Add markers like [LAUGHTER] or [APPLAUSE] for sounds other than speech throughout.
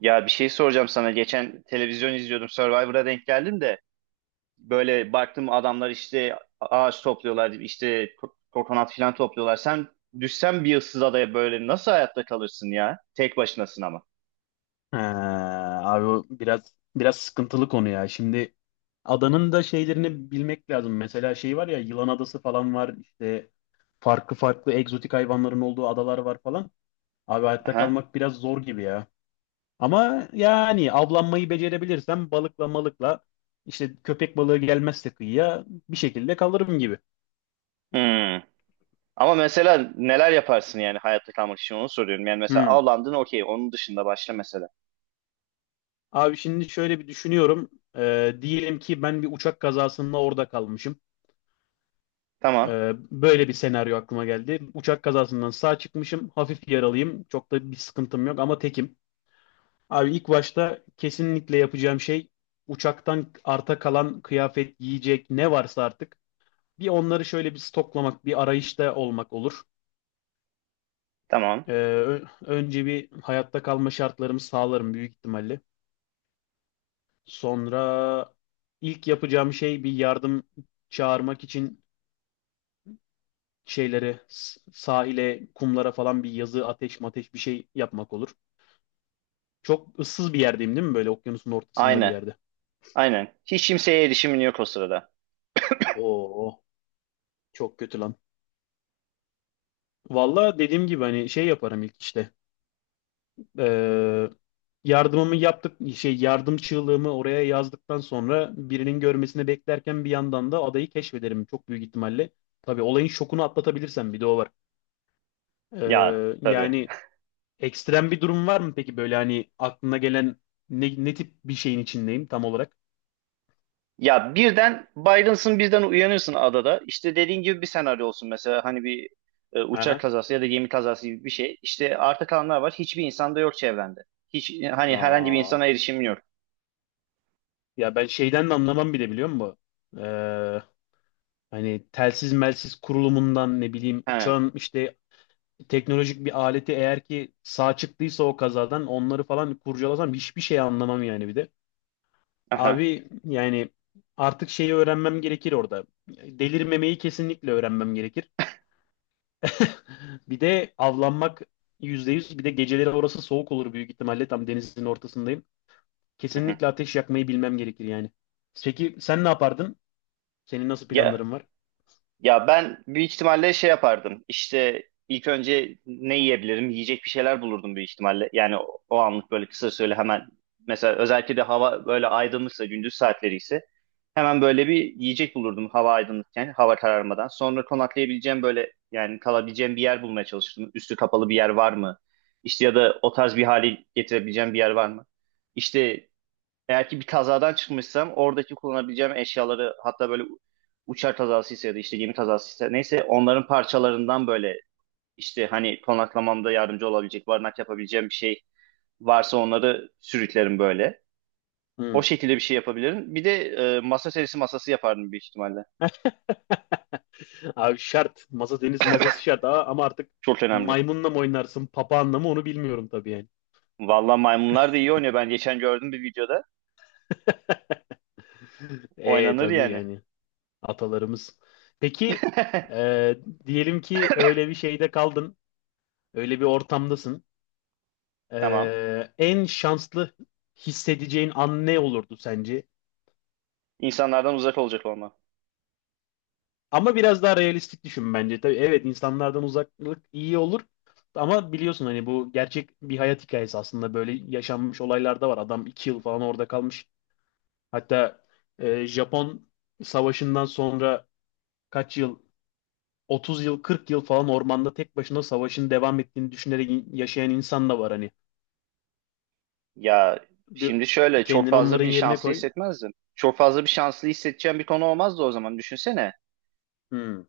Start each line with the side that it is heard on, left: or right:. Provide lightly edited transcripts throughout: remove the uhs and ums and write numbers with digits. right: Ya bir şey soracağım sana. Geçen televizyon izliyordum. Survivor'a denk geldim de böyle baktım adamlar işte ağaç topluyorlar, işte kokonat falan topluyorlar. Sen düşsen bir ıssız adaya böyle nasıl hayatta kalırsın ya? Tek başınasın ama.
left: Ee, Abi o biraz sıkıntılı konu ya. Şimdi adanın da şeylerini bilmek lazım. Mesela şey var ya, Yılan Adası falan var. İşte farklı farklı egzotik hayvanların olduğu adalar var falan. Abi hayatta
right: Aha.
left: kalmak biraz zor gibi ya. Ama yani avlanmayı becerebilirsem balıkla malıkla işte köpek balığı gelmezse kıyıya bir şekilde kalırım gibi.
right: Hmm. Ama mesela neler yaparsın yani hayatta kalmak için onu soruyorum. Yani mesela
left: Hmm.
right: avlandın okey onun dışında başla mesela.
left: Abi şimdi şöyle bir düşünüyorum. Diyelim ki ben bir uçak kazasında orada kalmışım.
right: Tamam.
left: Böyle bir senaryo aklıma geldi. Uçak kazasından sağ çıkmışım. Hafif yaralıyım. Çok da bir sıkıntım yok ama tekim. Abi ilk başta kesinlikle yapacağım şey uçaktan arta kalan kıyafet, yiyecek ne varsa artık bir onları şöyle bir stoklamak, bir arayışta olmak olur.
right: Tamam.
left: Önce bir hayatta kalma şartlarımı sağlarım büyük ihtimalle. Sonra ilk yapacağım şey bir yardım çağırmak için şeylere sahile, kumlara falan bir yazı, ateş mateş bir şey yapmak olur. Çok ıssız bir yerdeyim değil mi? Böyle okyanusun ortasında bir
right: Aynen.
left: yerde.
right: Aynen. Hiç kimseye erişimin yok o sırada.
left: Oo, Çok kötü lan. Valla dediğim gibi hani şey yaparım ilk işte. Ee, Yardımımı yaptık, şey yardım çığlığımı oraya yazdıktan sonra birinin görmesini beklerken bir yandan da adayı keşfederim çok büyük ihtimalle. Tabii olayın şokunu atlatabilirsem bir de o var.
right: Ya
left: Ee,
right: tabii.
left: yani Ekstrem bir durum var mı peki böyle hani aklına gelen ne tip bir şeyin içindeyim tam olarak?
right: Ya birden Byron'sın birden uyanıyorsun adada. İşte dediğin gibi bir senaryo olsun mesela hani bir uçak
left: Aha.
right: kazası ya da gemi kazası gibi bir şey. İşte arta kalanlar var. Hiçbir insan da yok çevrende. Hiç hani herhangi bir
left: Aa,
right: insana erişim yok.
left: Ya ben şeyden de anlamam bile biliyor musun? Ee, Hani telsiz melsiz kurulumundan ne bileyim
right: He.
left: uçağın işte teknolojik bir aleti eğer ki sağ çıktıysa o kazadan onları falan kurcalasam hiçbir şey anlamam yani bir de.
right: Aha.
left: Abi yani artık şeyi öğrenmem gerekir orada. Delirmemeyi kesinlikle öğrenmem gerekir. [LAUGHS] Bir de avlanmak yüzde yüz. Bir de geceleri orası soğuk olur büyük ihtimalle. Tam denizin ortasındayım.
right: Aha.
left: Kesinlikle ateş yakmayı bilmem gerekir yani. Peki sen ne yapardın? Senin nasıl
right: Ya
left: planların var?
right: Ya ben büyük ihtimalle şey yapardım. İşte ilk önce ne yiyebilirim? Yiyecek bir şeyler bulurdum büyük ihtimalle. Yani o anlık böyle kısa süreli hemen mesela özellikle de hava böyle aydınlıksa gündüz saatleri ise hemen böyle bir yiyecek bulurdum hava aydınlıkken, hava kararmadan. Sonra konaklayabileceğim böyle yani kalabileceğim bir yer bulmaya çalışırdım. Üstü kapalı bir yer var mı? İşte ya da o tarz bir hali getirebileceğim bir yer var mı? İşte eğer ki bir kazadan çıkmışsam oradaki kullanabileceğim eşyaları hatta böyle uçak kazasıysa ya da işte gemi kazasıysa neyse onların parçalarından böyle işte hani konaklamamda yardımcı olabilecek, barınak yapabileceğim bir şey varsa onları sürüklerim böyle. O
left: Hmm.
right: şekilde bir şey yapabilirim. Bir de masa serisi masası yapardım büyük ihtimalle.
left: [LAUGHS] Abi şart. Masa deniz masası şart. Ama artık
right: Çok önemli.
left: maymunla mı oynarsın, papağanla mı onu bilmiyorum tabii yani.
right: Vallahi maymunlar da iyi oynuyor. Ben geçen gördüm bir videoda.
left: [LAUGHS] E
right: Oynanır
left: tabii
right: yani.
left: yani atalarımız. Peki
right: [LAUGHS]
left: e, diyelim ki öyle bir şeyde kaldın. Öyle bir ortamdasın.
right: Tamam.
left: En şanslı hissedeceğin an ne olurdu sence?
right: İnsanlardan uzak olacak onlar.
left: Ama biraz daha realistik düşün bence. Tabii evet insanlardan uzaklık iyi olur. Ama biliyorsun hani bu gerçek bir hayat hikayesi aslında böyle yaşanmış olaylar da var. Adam 2 yıl falan orada kalmış. Hatta Japon savaşından sonra kaç yıl 30 yıl 40 yıl falan ormanda tek başına savaşın devam ettiğini düşünerek yaşayan insan da var hani.
right: Ya
left: Bir,
right: şimdi şöyle çok
left: Kendini
right: fazla
left: onların
right: bir
left: yerine
right: şanslı
left: koy.
right: hissetmezdin. Çok fazla bir şanslı hissedeceğin bir konu olmazdı o zaman düşünsene.
left: Hmm.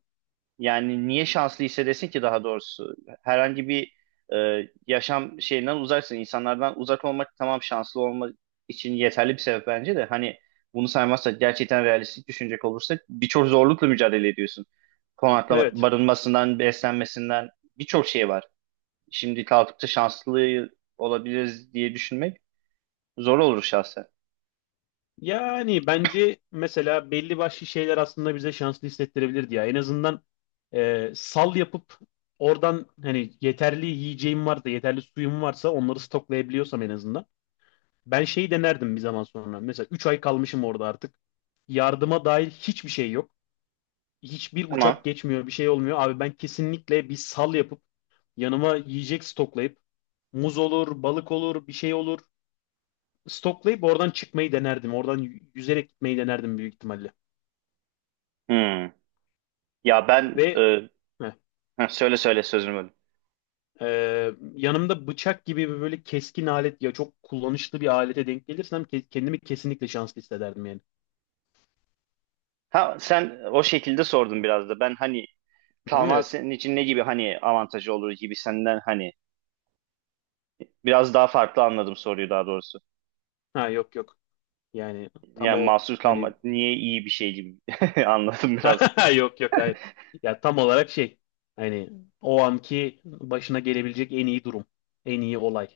right: Yani niye şanslı hissedesin ki daha doğrusu? Herhangi bir yaşam şeyinden uzaksın. İnsanlardan uzak olmak tamam şanslı olma için yeterli bir sebep bence de. Hani bunu saymazsak gerçekten realistik düşünecek olursak birçok zorlukla mücadele ediyorsun. Konaklama,
left: Evet.
right: barınmasından, beslenmesinden birçok şey var. Şimdi kalkıp da şanslı olabiliriz diye düşünmek zor olur şahsen.
left: Yani bence mesela belli başlı şeyler aslında bize şanslı hissettirebilirdi ya. En azından sal yapıp oradan hani yeterli yiyeceğim varsa, yeterli suyum varsa onları stoklayabiliyorsam en azından. Ben şeyi denerdim bir zaman sonra. Mesela 3 ay kalmışım orada artık. Yardıma dair hiçbir şey yok. Hiçbir
right: Tamam.
left: uçak geçmiyor, bir şey olmuyor. Abi ben kesinlikle bir sal yapıp yanıma yiyecek stoklayıp muz olur, balık olur, bir şey olur. Stoklayıp oradan çıkmayı denerdim. Oradan yüzerek gitmeyi denerdim büyük ihtimalle.
right: Hmm. Ya ben
left: Ve heh,
right: ha, söyle sözünü böldüm.
left: e, yanımda bıçak gibi bir böyle keskin alet ya çok kullanışlı bir alete denk gelirsem kendimi kesinlikle şanslı hissederdim yani.
right: Ha sen o şekilde sordun biraz da. Ben hani
left: Hı,
right: kalman
left: evet.
right: senin için ne gibi hani avantajı olur gibi senden hani biraz daha farklı anladım soruyu daha doğrusu.
left: Ha, yok yok. Yani tam
right: Yani
left: o
right: mahsur
left: hani
right: kalmak niye iyi bir şey gibi [LAUGHS] anladım biraz.
left: [LAUGHS] yok yok hayır. Ya tam olarak şey hani o anki başına gelebilecek en iyi durum. En iyi olay.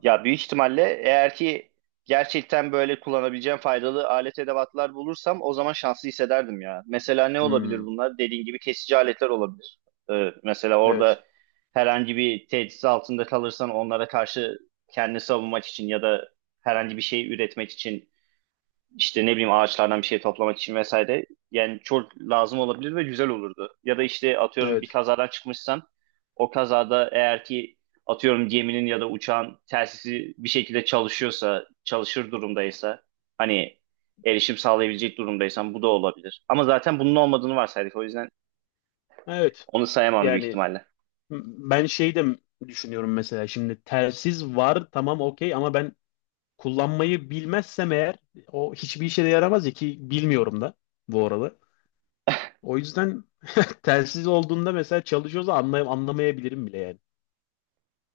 right: Ya büyük ihtimalle eğer ki gerçekten böyle kullanabileceğim faydalı alet edevatlar bulursam o zaman şanslı hissederdim ya. Mesela ne olabilir
left: Hmm,
right: bunlar? Dediğin gibi kesici aletler olabilir. Mesela
left: evet.
right: orada herhangi bir tehdit altında kalırsan onlara karşı kendini savunmak için ya da herhangi bir şey üretmek için işte ne bileyim ağaçlardan bir şey toplamak için vesaire. Yani çok lazım olabilir ve güzel olurdu. Ya da işte atıyorum bir
left: Evet.
right: kazadan çıkmışsan o kazada eğer ki atıyorum geminin ya da uçağın telsizi bir şekilde çalışıyorsa, çalışır durumdaysa hani erişim sağlayabilecek durumdaysan bu da olabilir. Ama zaten bunun olmadığını varsaydık, o yüzden
left: Evet.
right: onu sayamam büyük
left: Yani
right: ihtimalle.
left: m- ben şey de düşünüyorum mesela şimdi telsiz var tamam okey ama ben kullanmayı bilmezsem eğer o hiçbir işe de yaramaz ya ki bilmiyorum da bu arada. O yüzden [LAUGHS] telsiz olduğunda mesela çalışıyorsa anlamayabilirim bile yani.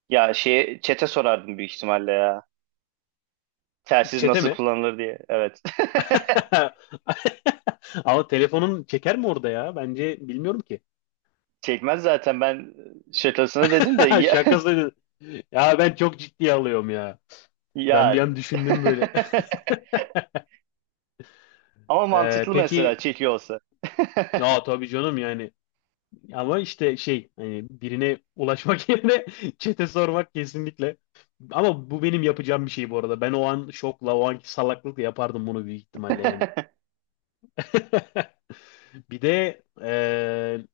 right: Ya şeye çete sorardım büyük ihtimalle ya. Telsiz
left: Çete
right: nasıl
left: mi?
right: kullanılır diye. Evet.
left: [LAUGHS] Ama telefonun çeker mi orada ya? Bence bilmiyorum ki.
right: [LAUGHS] Çekmez zaten, ben şakasına dedim de
left: [LAUGHS]
right: ya, [LAUGHS]
left: Şakası. Ya ben çok ciddiye alıyorum ya. Ben
right: Ya
left: bir an
right: [LAUGHS]
left: düşündüm böyle. [LAUGHS]
right: ama mantıklı mesela
left: Peki
right: çekiyor olsa.
left: ya
right: [LAUGHS]
left: tabii canım yani ama işte şey hani birine ulaşmak [LAUGHS] yerine çete sormak kesinlikle. Ama bu benim yapacağım bir şey bu arada. Ben o an şokla, o anki salaklıkla yapardım bunu büyük ihtimalle yani. [LAUGHS] Bir de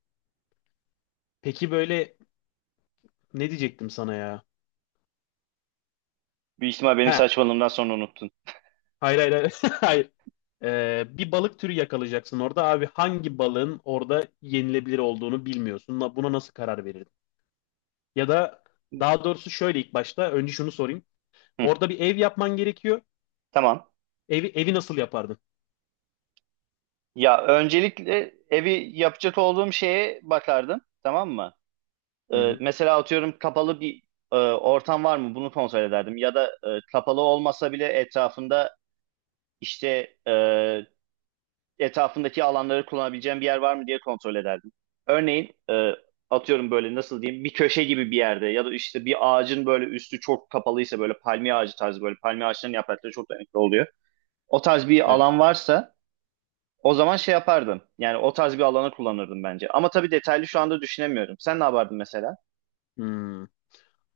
left: peki böyle ne diyecektim sana ya?
right: Büyük ihtimal benim
left: Ha,
right: saçmalığımdan sonra unuttun.
left: hayır hayır hayır. [LAUGHS] Hayır. Bir balık türü yakalayacaksın orada. Abi hangi balığın orada yenilebilir olduğunu bilmiyorsun. Buna nasıl karar verirdin? Ya da daha doğrusu şöyle ilk başta önce şunu sorayım.
right: Hı,
left: Orada bir ev yapman gerekiyor.
right: tamam.
left: Evi nasıl yapardın?
right: Ya öncelikle evi yapacak olduğum şeye bakardım. Tamam mı?
left: Hı hı.
right: Mesela atıyorum kapalı bir ortam var mı? Bunu kontrol ederdim. Ya da kapalı olmasa bile etrafında işte etrafındaki alanları kullanabileceğim bir yer var mı diye kontrol ederdim. Örneğin atıyorum böyle nasıl diyeyim bir köşe gibi bir yerde ya da işte bir ağacın böyle üstü çok kapalıysa böyle palmiye ağacı tarzı, böyle palmiye ağaçlarının yaprakları çok dayanıklı oluyor. O tarz bir
left: Evet.
right: alan varsa o zaman şey yapardım. Yani o tarz bir alanı kullanırdım bence. Ama tabii detaylı şu anda düşünemiyorum. Sen ne yapardın mesela?
left: Hmm.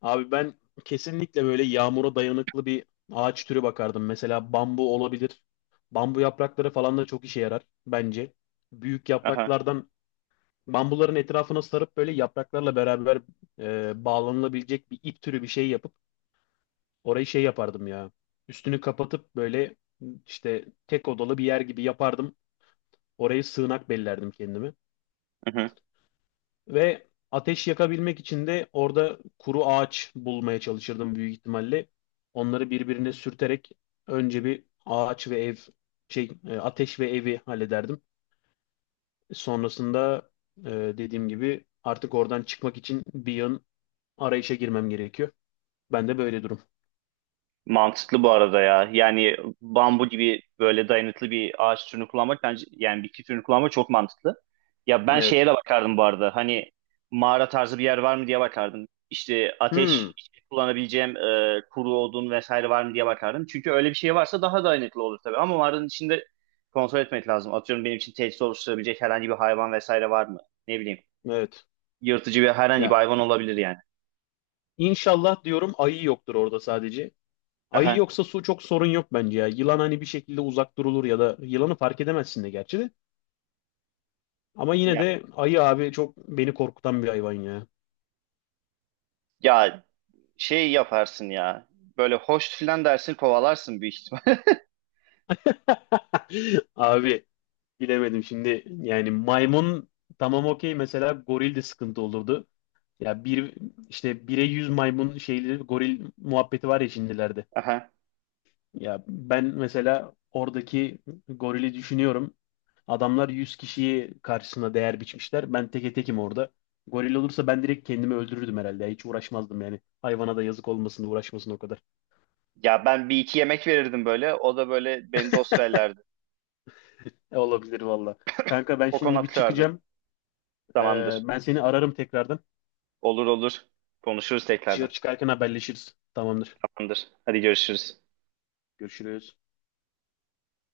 left: Abi ben kesinlikle böyle yağmura dayanıklı bir ağaç türü bakardım. Mesela bambu olabilir. Bambu yaprakları falan da çok işe yarar bence. Büyük
right: Aha.
left: yapraklardan bambuların etrafına sarıp böyle yapraklarla beraber bağlanılabilecek bir ip türü bir şey yapıp orayı şey yapardım ya. Üstünü kapatıp böyle işte tek odalı bir yer gibi yapardım. Orayı sığınak bellerdim kendime.
right: Hı hı.
left: Ve ateş yakabilmek için de orada kuru ağaç bulmaya çalışırdım büyük ihtimalle. Onları birbirine sürterek önce bir ağaç ve ev şey ateş ve evi hallederdim. Sonrasında e, dediğim gibi artık oradan çıkmak için bir yön arayışa girmem gerekiyor. Ben de böyle durum.
right: Mantıklı bu arada ya. Yani bambu gibi böyle dayanıklı bir ağaç türünü kullanmak bence, yani bitki türünü kullanmak çok mantıklı. Ya ben şeye
left: Evet.
right: de bakardım bu arada. Hani mağara tarzı bir yer var mı diye bakardım. İşte ateş,
left: Hmm,
right: işte kullanabileceğim kuru odun vesaire var mı diye bakardım. Çünkü öyle bir şey varsa daha dayanıklı olur tabii. Ama mağaranın içinde kontrol etmek lazım. Atıyorum benim için tehdit oluşturabilecek herhangi bir hayvan vesaire var mı? Ne bileyim.
left: evet.
right: Yırtıcı bir herhangi bir
left: Ya
right: hayvan olabilir yani.
left: inşallah diyorum ayı yoktur orada sadece. Ayı
right: Aha.
left: yoksa su çok sorun yok bence ya. Yılan hani bir şekilde uzak durulur ya da yılanı fark edemezsin de gerçi de. Ama yine
right: Ya,
left: de ayı abi çok beni korkutan bir hayvan ya.
right: ya, şey yaparsın ya. Böyle hoş filan dersin, kovalarsın büyük ihtimal.
left: [LAUGHS] Abi bilemedim şimdi yani maymun tamam okey mesela goril de sıkıntı olurdu. Ya bir işte bire yüz maymun şeyleri goril muhabbeti var ya şimdilerde.
right: [LAUGHS] Aha.
left: Ya ben mesela oradaki gorili düşünüyorum. Adamlar 100 kişiyi karşısına değer biçmişler. Ben teke tekim orada. Goril olursa ben direkt kendimi öldürürdüm herhalde. Hiç uğraşmazdım yani. Hayvana da yazık olmasın uğraşmasın o kadar.
right: Ya ben bir iki yemek verirdim böyle. O da böyle beni de osverlerdi.
left: E, olabilir valla. Kanka ben şimdi
right: Kokonat
left: bir
right: kırardım.
left: çıkacağım.
right: Tamamdır.
left: Ben seni ararım tekrardan.
right: Olur olur. Konuşuruz
left: Dışarı
right: tekrardan.
left: çıkarken haberleşiriz. Tamamdır.
right: Tamamdır. Hadi görüşürüz.
left: Görüşürüz.